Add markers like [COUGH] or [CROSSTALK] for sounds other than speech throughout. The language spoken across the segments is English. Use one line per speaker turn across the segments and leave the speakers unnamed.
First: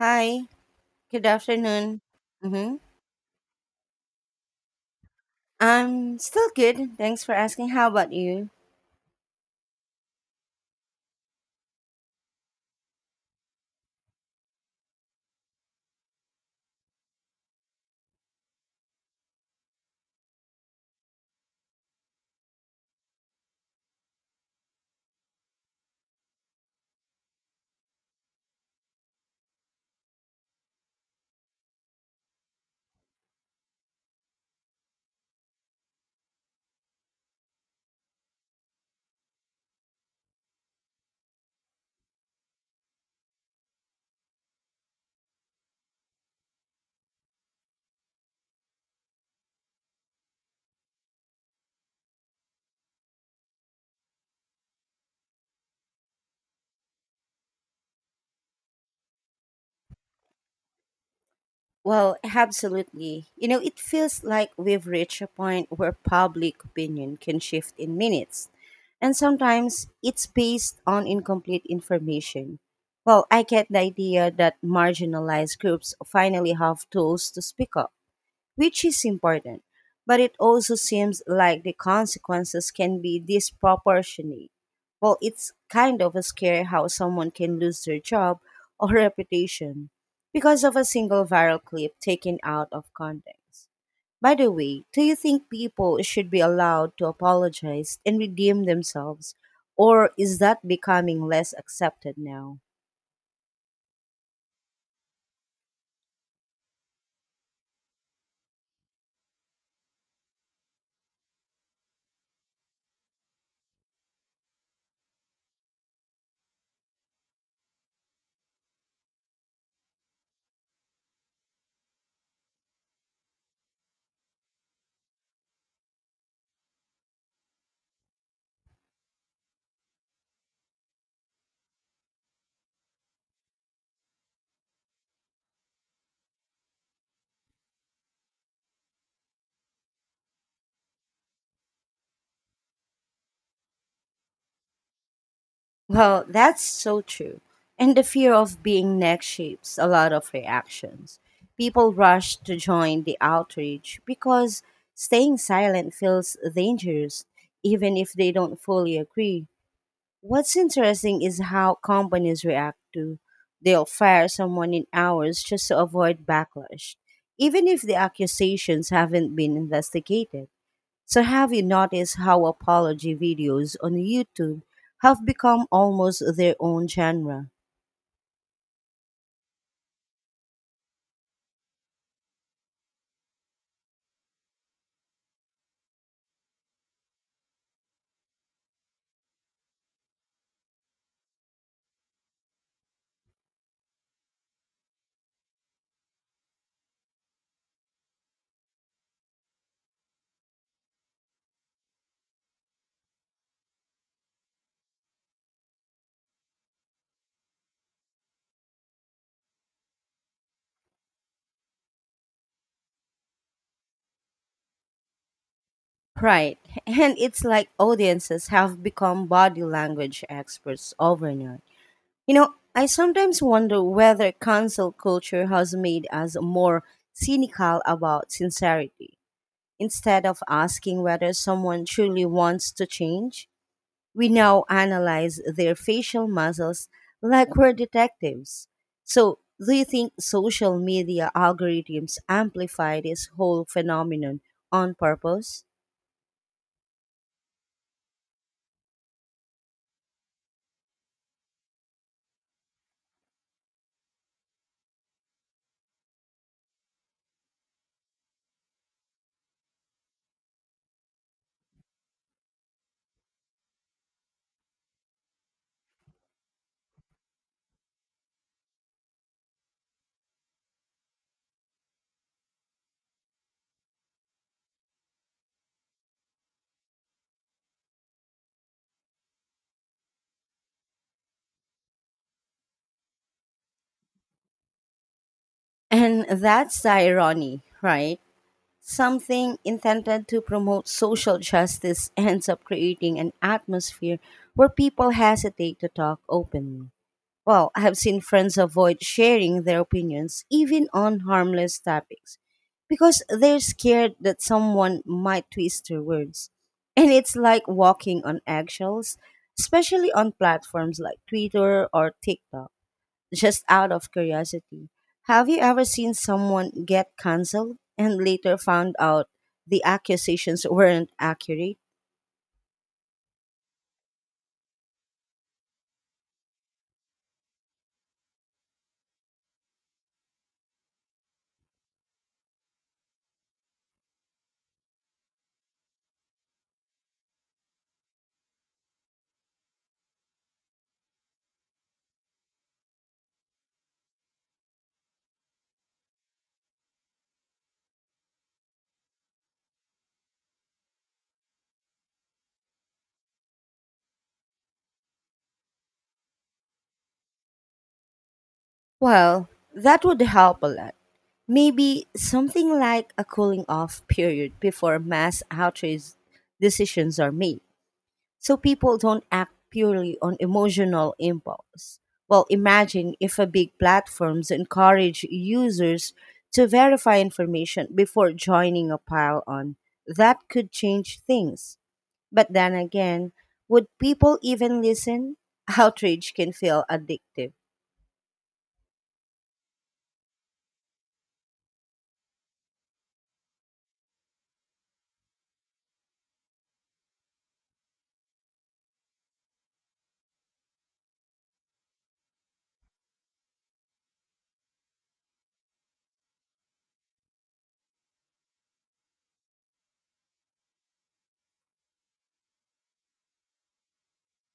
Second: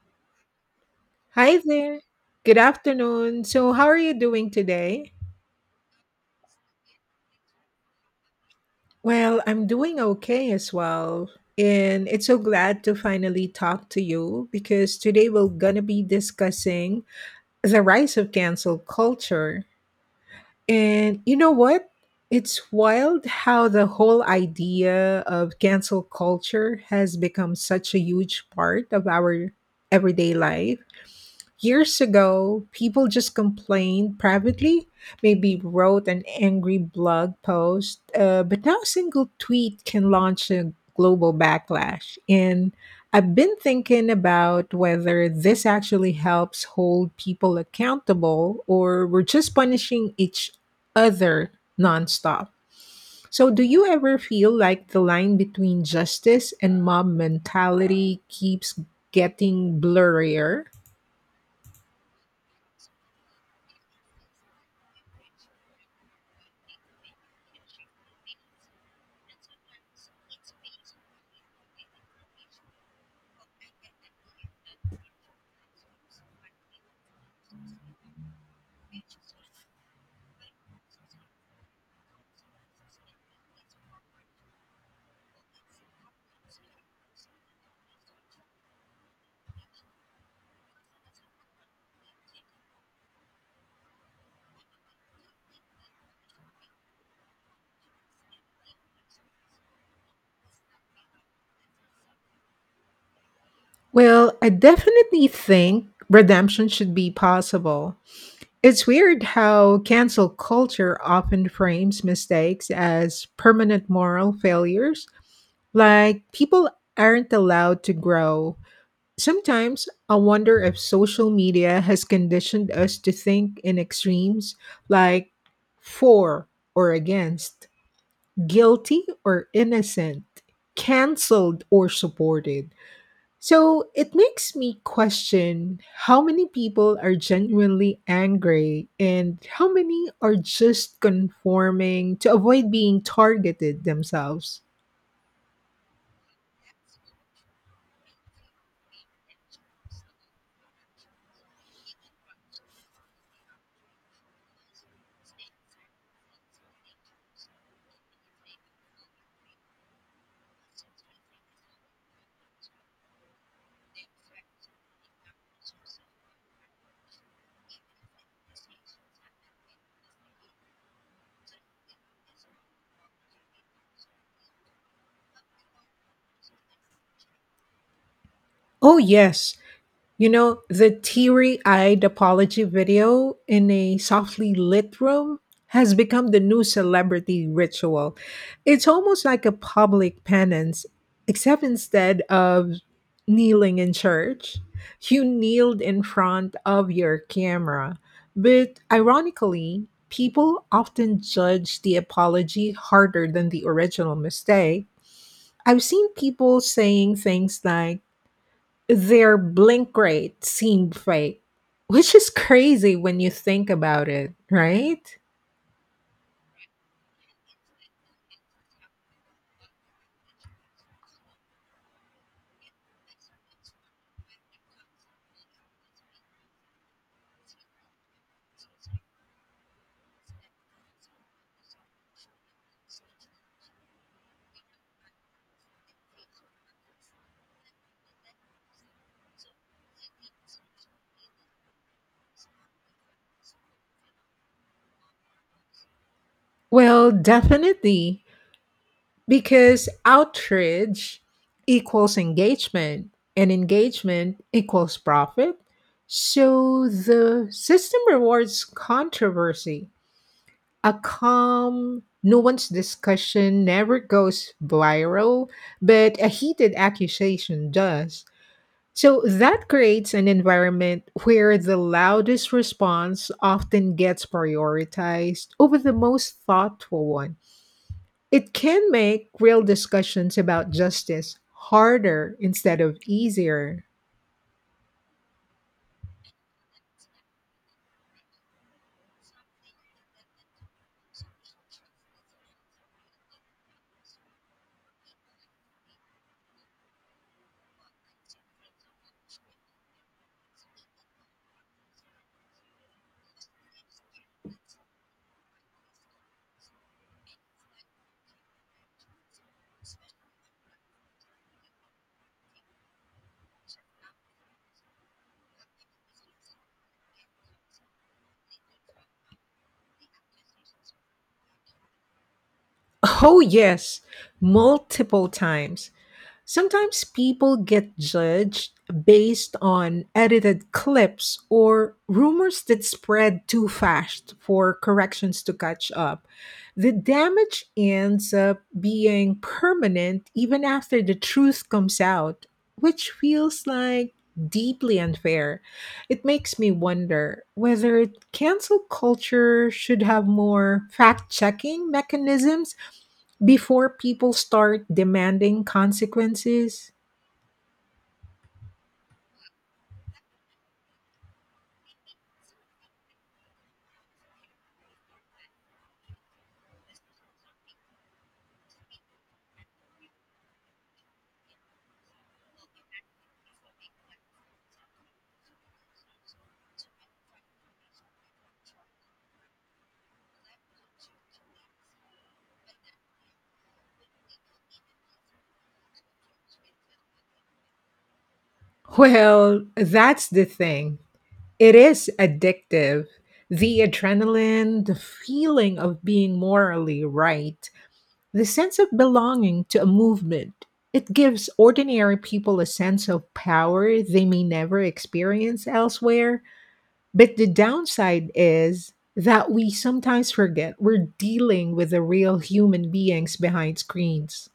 Hi, good
Hi there.
afternoon.
Good
Mm-hmm.
afternoon. So, how are you doing today?
I'm still good. Thanks for asking. How about you?
Well, I'm doing okay as well. And it's so glad to finally talk to you because today we're going to be discussing the rise of cancel culture. And you know what? It's wild how the whole idea of cancel culture has become such a huge part of our everyday life. Years ago, people just complained privately, maybe wrote an angry blog post, but now a single tweet can launch a global backlash. And I've been thinking about whether this actually helps hold people accountable or we're just punishing each other nonstop. So, do you ever feel like the line between justice and mob mentality keeps getting blurrier?
Well, absolutely. You know, it feels like we've reached a point where public opinion can shift in minutes. And sometimes it's based on incomplete information. Well, I get the idea that marginalized groups finally have tools to speak up, which is important. But it also seems like the consequences can be disproportionate. Well, it's kind of scary how someone can lose their job [LAUGHS] or reputation because of a single viral clip taken out of context. By the way, do you think people should be allowed to apologize and redeem themselves, or is that becoming less accepted now?
Well, I definitely think redemption should be possible. It's weird how cancel culture often frames mistakes as permanent moral failures, like people aren't allowed to grow. Sometimes I wonder if social media has conditioned us to think in extremes like for or against, guilty or innocent, canceled or supported. So it makes me question how many people are genuinely angry and how many are just conforming to avoid being targeted themselves.
Well, that's so true. And the fear of being next shapes a lot of reactions. People rush to join the outrage because staying silent feels dangerous, even if they don't fully agree. What's interesting is how companies react to. They'll fire someone in hours just to avoid backlash, even if the accusations haven't been investigated. So, have you noticed how apology videos on YouTube have become almost their own genre?
Oh, yes. The teary eyed apology video in a softly lit room has become the new celebrity ritual. It's almost like a public penance, except instead of kneeling in church, you kneeled in front of your camera. But ironically, people often judge the apology harder than the original mistake. I've seen people saying things like, their blink rate seemed fake, which is crazy when you think about it, right?
Right. [LAUGHS] And it's like audiences have become body language experts overnight. You know, I sometimes wonder whether cancel culture has made us more cynical about sincerity instead of asking whether someone truly wants to change. We now analyze their facial muscles like we're detectives. So, do you think social media algorithms amplify this whole phenomenon on purpose?
Well, definitely, because outreach equals engagement and engagement equals profit. So the system rewards controversy. A calm, nuanced discussion never goes viral, but a heated accusation does. So that creates an environment where the loudest response often gets prioritized over the most thoughtful one. It can make real discussions about justice harder instead of easier.
And that's the irony, right? Something intended to promote social justice [LAUGHS] ends up creating an atmosphere where people hesitate to talk openly. Well, I have seen friends avoid sharing their opinions, even on harmless topics, because they're scared that someone might twist their words. And it's like walking on eggshells, especially on platforms like Twitter or TikTok. Just out of curiosity, have you ever seen someone get cancelled and later found out the accusations weren't accurate?
Oh, yes, multiple times. Sometimes people get judged based on edited clips or rumors that spread too fast for corrections to catch up. The damage ends up being permanent even after the truth comes out, which feels like deeply unfair. It makes me wonder whether cancel culture should have more fact checking mechanisms before people start demanding consequences.
Well, that would help a lot. Maybe something like a cooling off period before mass outrage decisions are made, so people don't act purely on emotional impulse. Well, imagine if a big platforms encourage users to verify information before joining a pile on. That could change things. But then again, would people even listen? Outrage can feel addictive.
Well, that's the thing. It is addictive. The adrenaline, the feeling of being morally right, the sense of belonging to a movement. It gives ordinary people a sense of power they may never experience elsewhere. But the downside is that we sometimes forget we're dealing with the real human beings behind screens.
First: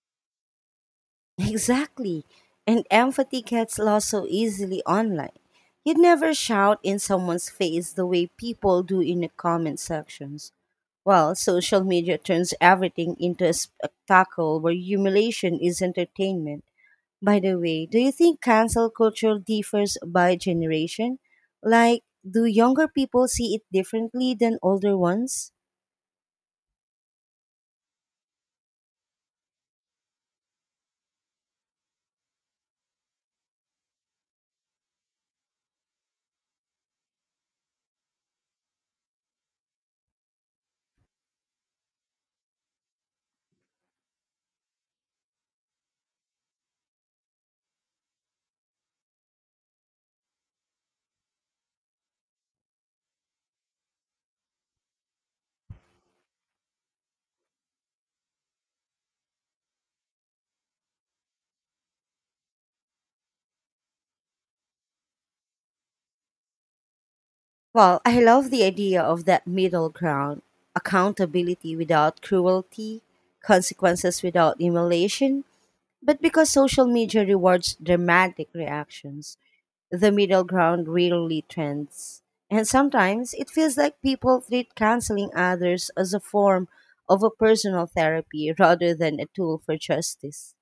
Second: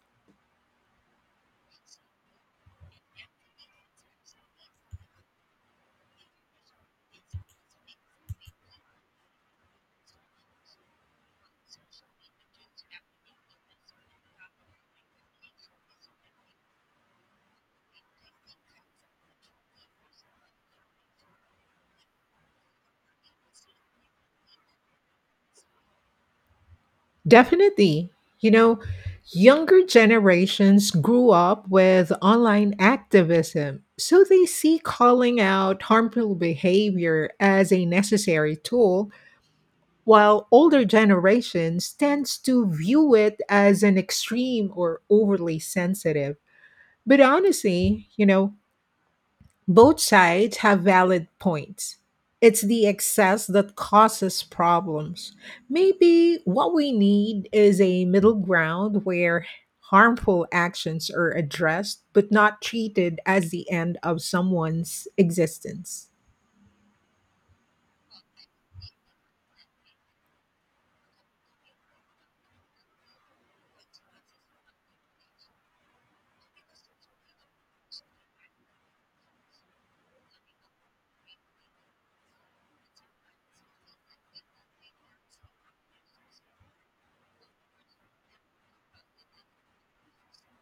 Exactly. And empathy gets lost so easily online. You'd never shout in someone's face the way people do in the comment sections. Well, social media turns everything into a spectacle where humiliation is entertainment. By the way, do you think cancel culture differs by generation? Like, do younger people see it differently than older ones?
Definitely. You know, Younger generations grew up with online activism, so they see calling out harmful behavior as a necessary tool, while older generations tends to view it as an extreme or overly sensitive. But honestly, both sides have valid points. It's the excess that causes problems. Maybe what we need is a middle ground where harmful actions are addressed but not treated as the end of someone's existence.
Well, I love the idea of that middle ground: accountability without cruelty, consequences without emulation. But because social media rewards dramatic reactions, the middle ground rarely trends. And sometimes it feels like people treat canceling others as a form of a personal therapy rather than a tool for justice.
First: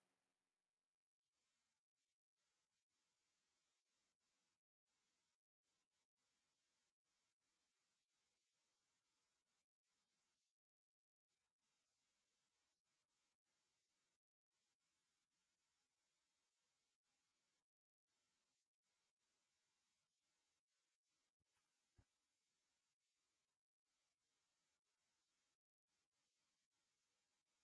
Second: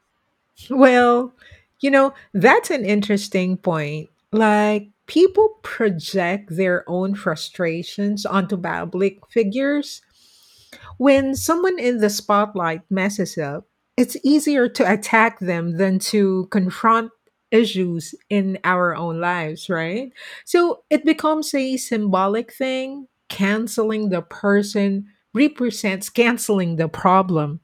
Well, that's an interesting point. Like, people project their own frustrations onto public figures. When someone in the spotlight messes up, it's easier to attack them than to confront issues in our own lives, right? So it becomes a symbolic thing. Canceling the person represents canceling the problem.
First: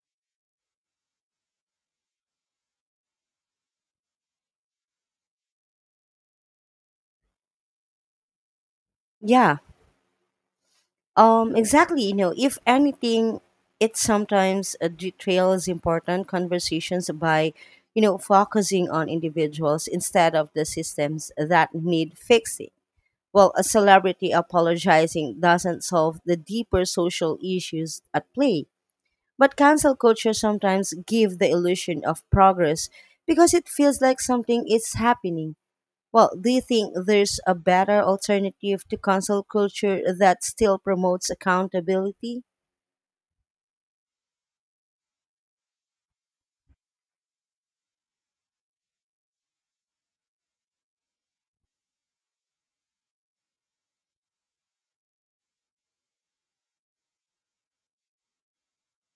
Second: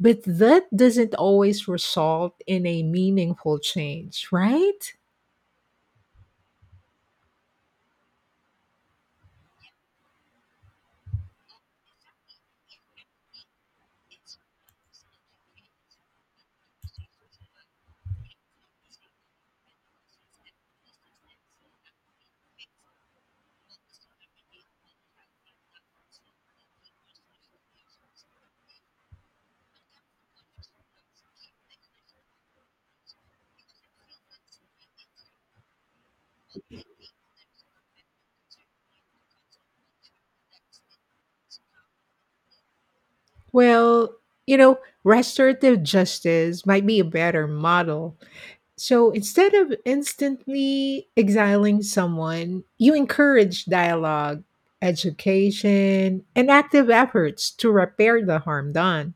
But that doesn't always result in a meaningful change, right?
Yeah, exactly. You know, if anything, it sometimes details important conversations by, you know, focusing on individuals instead of the systems that need fixing. Well, a celebrity apologizing doesn't solve the deeper social issues at play. But cancel culture sometimes give the illusion of progress because it feels like something is happening. Well, do you think there's a better alternative to cancel culture that still promotes accountability?
Well, you know, restorative justice might be a better model. So instead of instantly exiling someone, you encourage dialogue, education, and active efforts to repair the harm done.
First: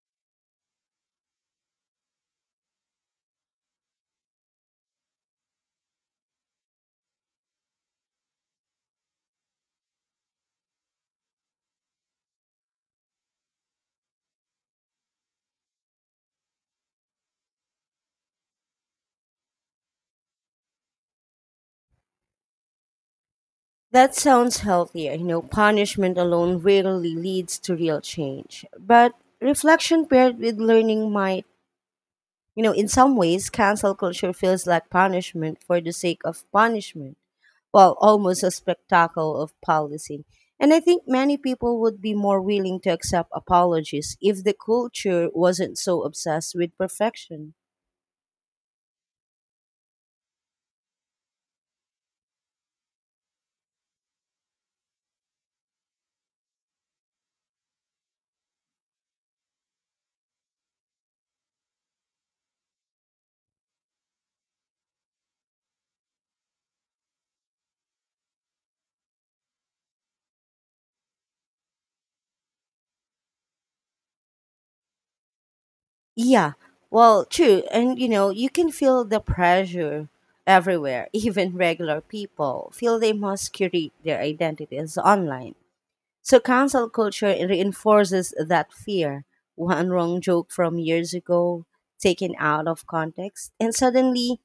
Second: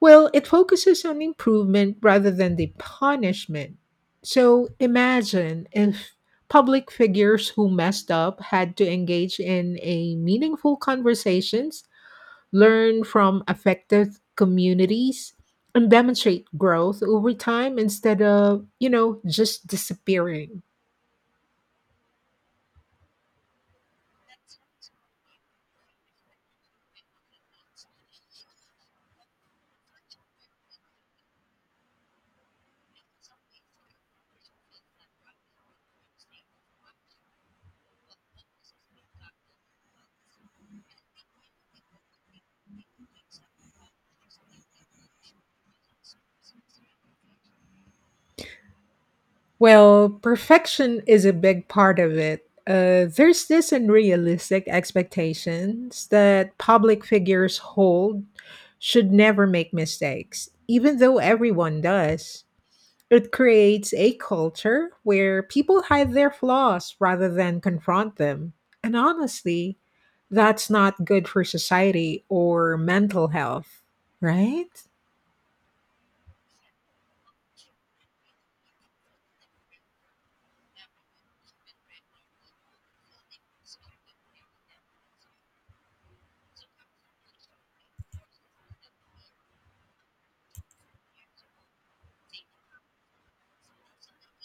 Well, it focuses on improvement rather than the punishment. So imagine if public figures who messed up had to engage in a meaningful conversations, learn from affected communities, and demonstrate growth over time instead of, just disappearing.
That sounds healthier. You know, punishment alone rarely leads to real change. But reflection paired with learning might, you know, in some ways, cancel culture feels like punishment for the sake of punishment. Well, almost a spectacle of policing. And I think many people would be more willing to accept apologies if the culture wasn't so obsessed with perfection.
Well, perfection is a big part of it. There's this unrealistic expectations that public figures hold should never make mistakes, even though everyone does. It creates a culture where people hide their flaws rather than confront them. And honestly, that's not good for society or mental health, right?
Yeah, well, true. And you know, you can feel the pressure everywhere. [LAUGHS] Even regular people feel they must curate their identities online. So cancel culture reinforces that fear. One wrong joke from years ago, taken out of context, and suddenly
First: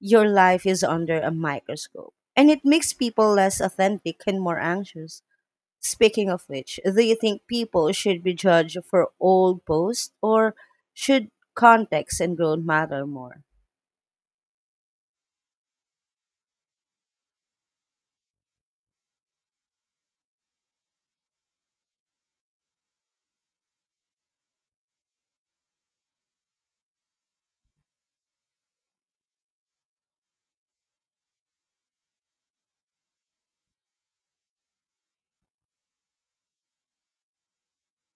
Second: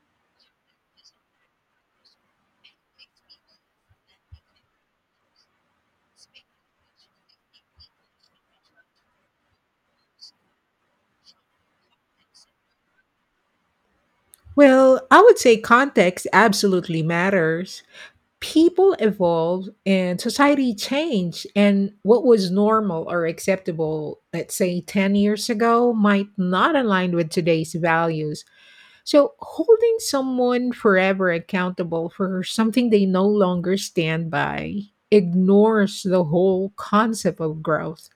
your life is under a microscope. And it makes people less authentic and more anxious. Speaking of which, do you think people should be judged for old posts, or should context and growth matter more?
Well, I would say context absolutely matters. People evolve and society change, and what was normal or acceptable, let's say, 10 years ago might not align with today's values. So holding someone forever accountable for something they no longer stand by ignores the whole concept of growth.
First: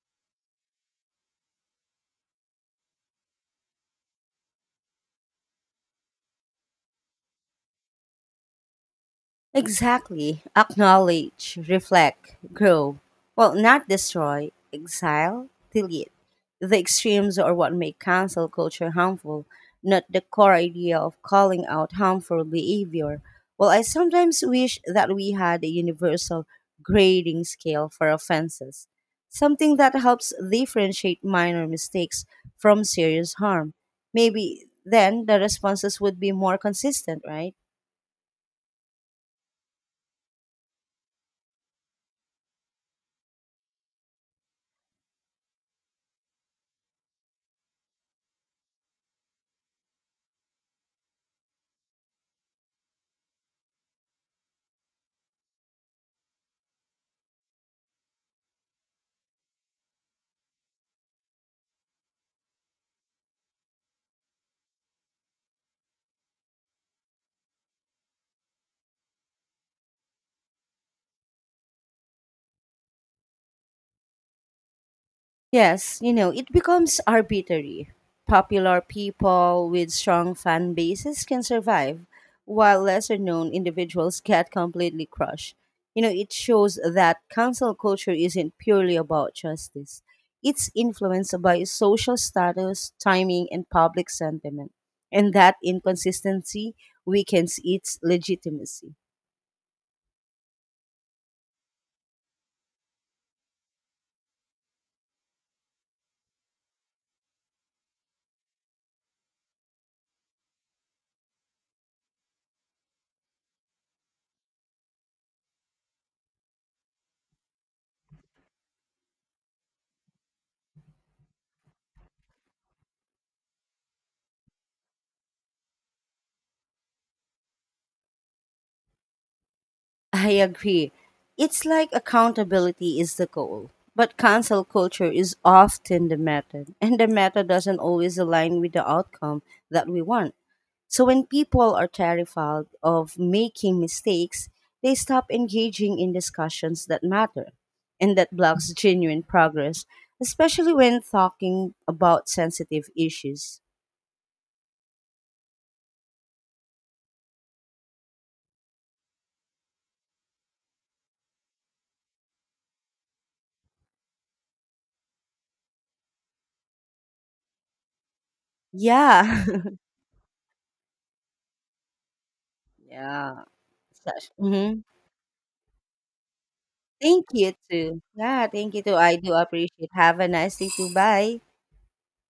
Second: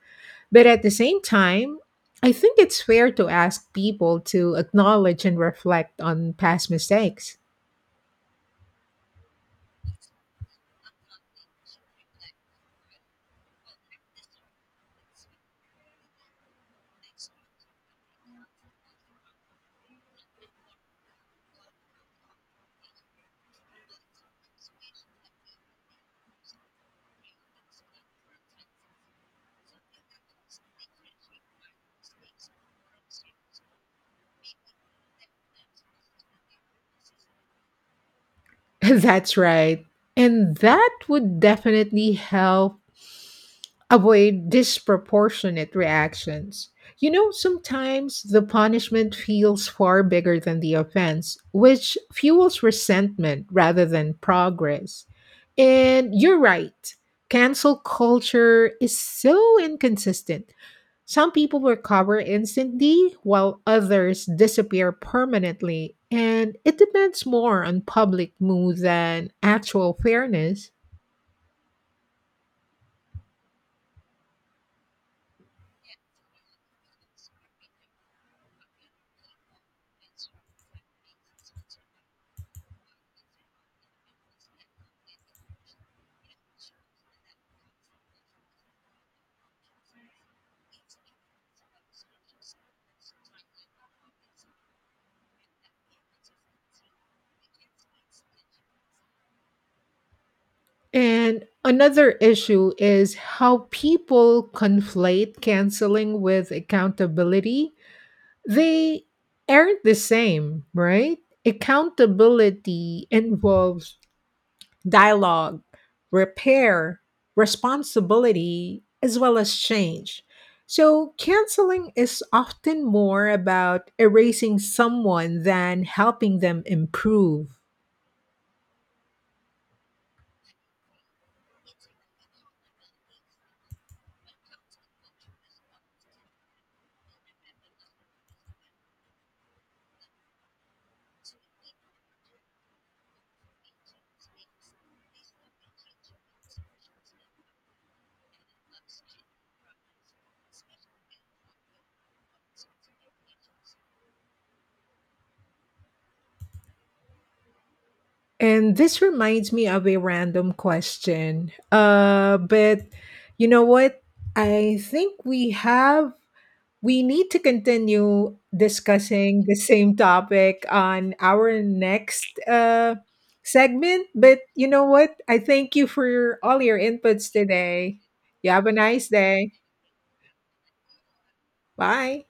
But at the same time, I think it's fair to ask people to acknowledge and reflect on past mistakes.
Exactly. Acknowledge, reflect, grow. Well, not destroy, exile, delete. The extremes are what make cancel culture harmful, not the core idea of calling out harmful behavior. Well, I sometimes wish that we had a universal grading scale for offenses, something that helps differentiate minor mistakes from serious harm. Maybe then the responses would be more consistent, right?
[LAUGHS] That's right. And that would definitely help avoid disproportionate reactions. Sometimes the punishment feels far bigger than the offense, which fuels resentment rather than progress. And you're right, cancel culture is so inconsistent. Some people recover instantly, while others disappear permanently, and it depends more on public mood than actual fairness.
Yes, you know, it becomes arbitrary. Popular people with strong fan bases can survive, while lesser known individuals get completely crushed. You know, it shows that cancel culture isn't purely about justice, it's influenced by social status, timing, and public sentiment. And that inconsistency weakens its legitimacy.
And another issue is how people conflate canceling with accountability. They aren't the same, right? Accountability involves dialogue, repair, responsibility, as well as change. So, canceling is often more about erasing someone than helping them improve.
I agree. It's like accountability is the goal, but cancel culture is often the method, [LAUGHS] and the method doesn't always align with the outcome that we want. So when people are terrified of making mistakes, they stop engaging in discussions that matter, and that blocks genuine progress, especially when talking about sensitive issues.
And this reminds me of a random question. But you know what? I think we have We need to continue discussing
Yeah.
the same topic on our next
[LAUGHS] Yeah.
segment.
Such.
But you
Mm-hmm.
know what? I thank you for all your
Thank
inputs
you
today.
too. Yeah,
You have a
thank you too.
nice
I do
day.
appreciate. Have a nice day too. Bye.
Bye.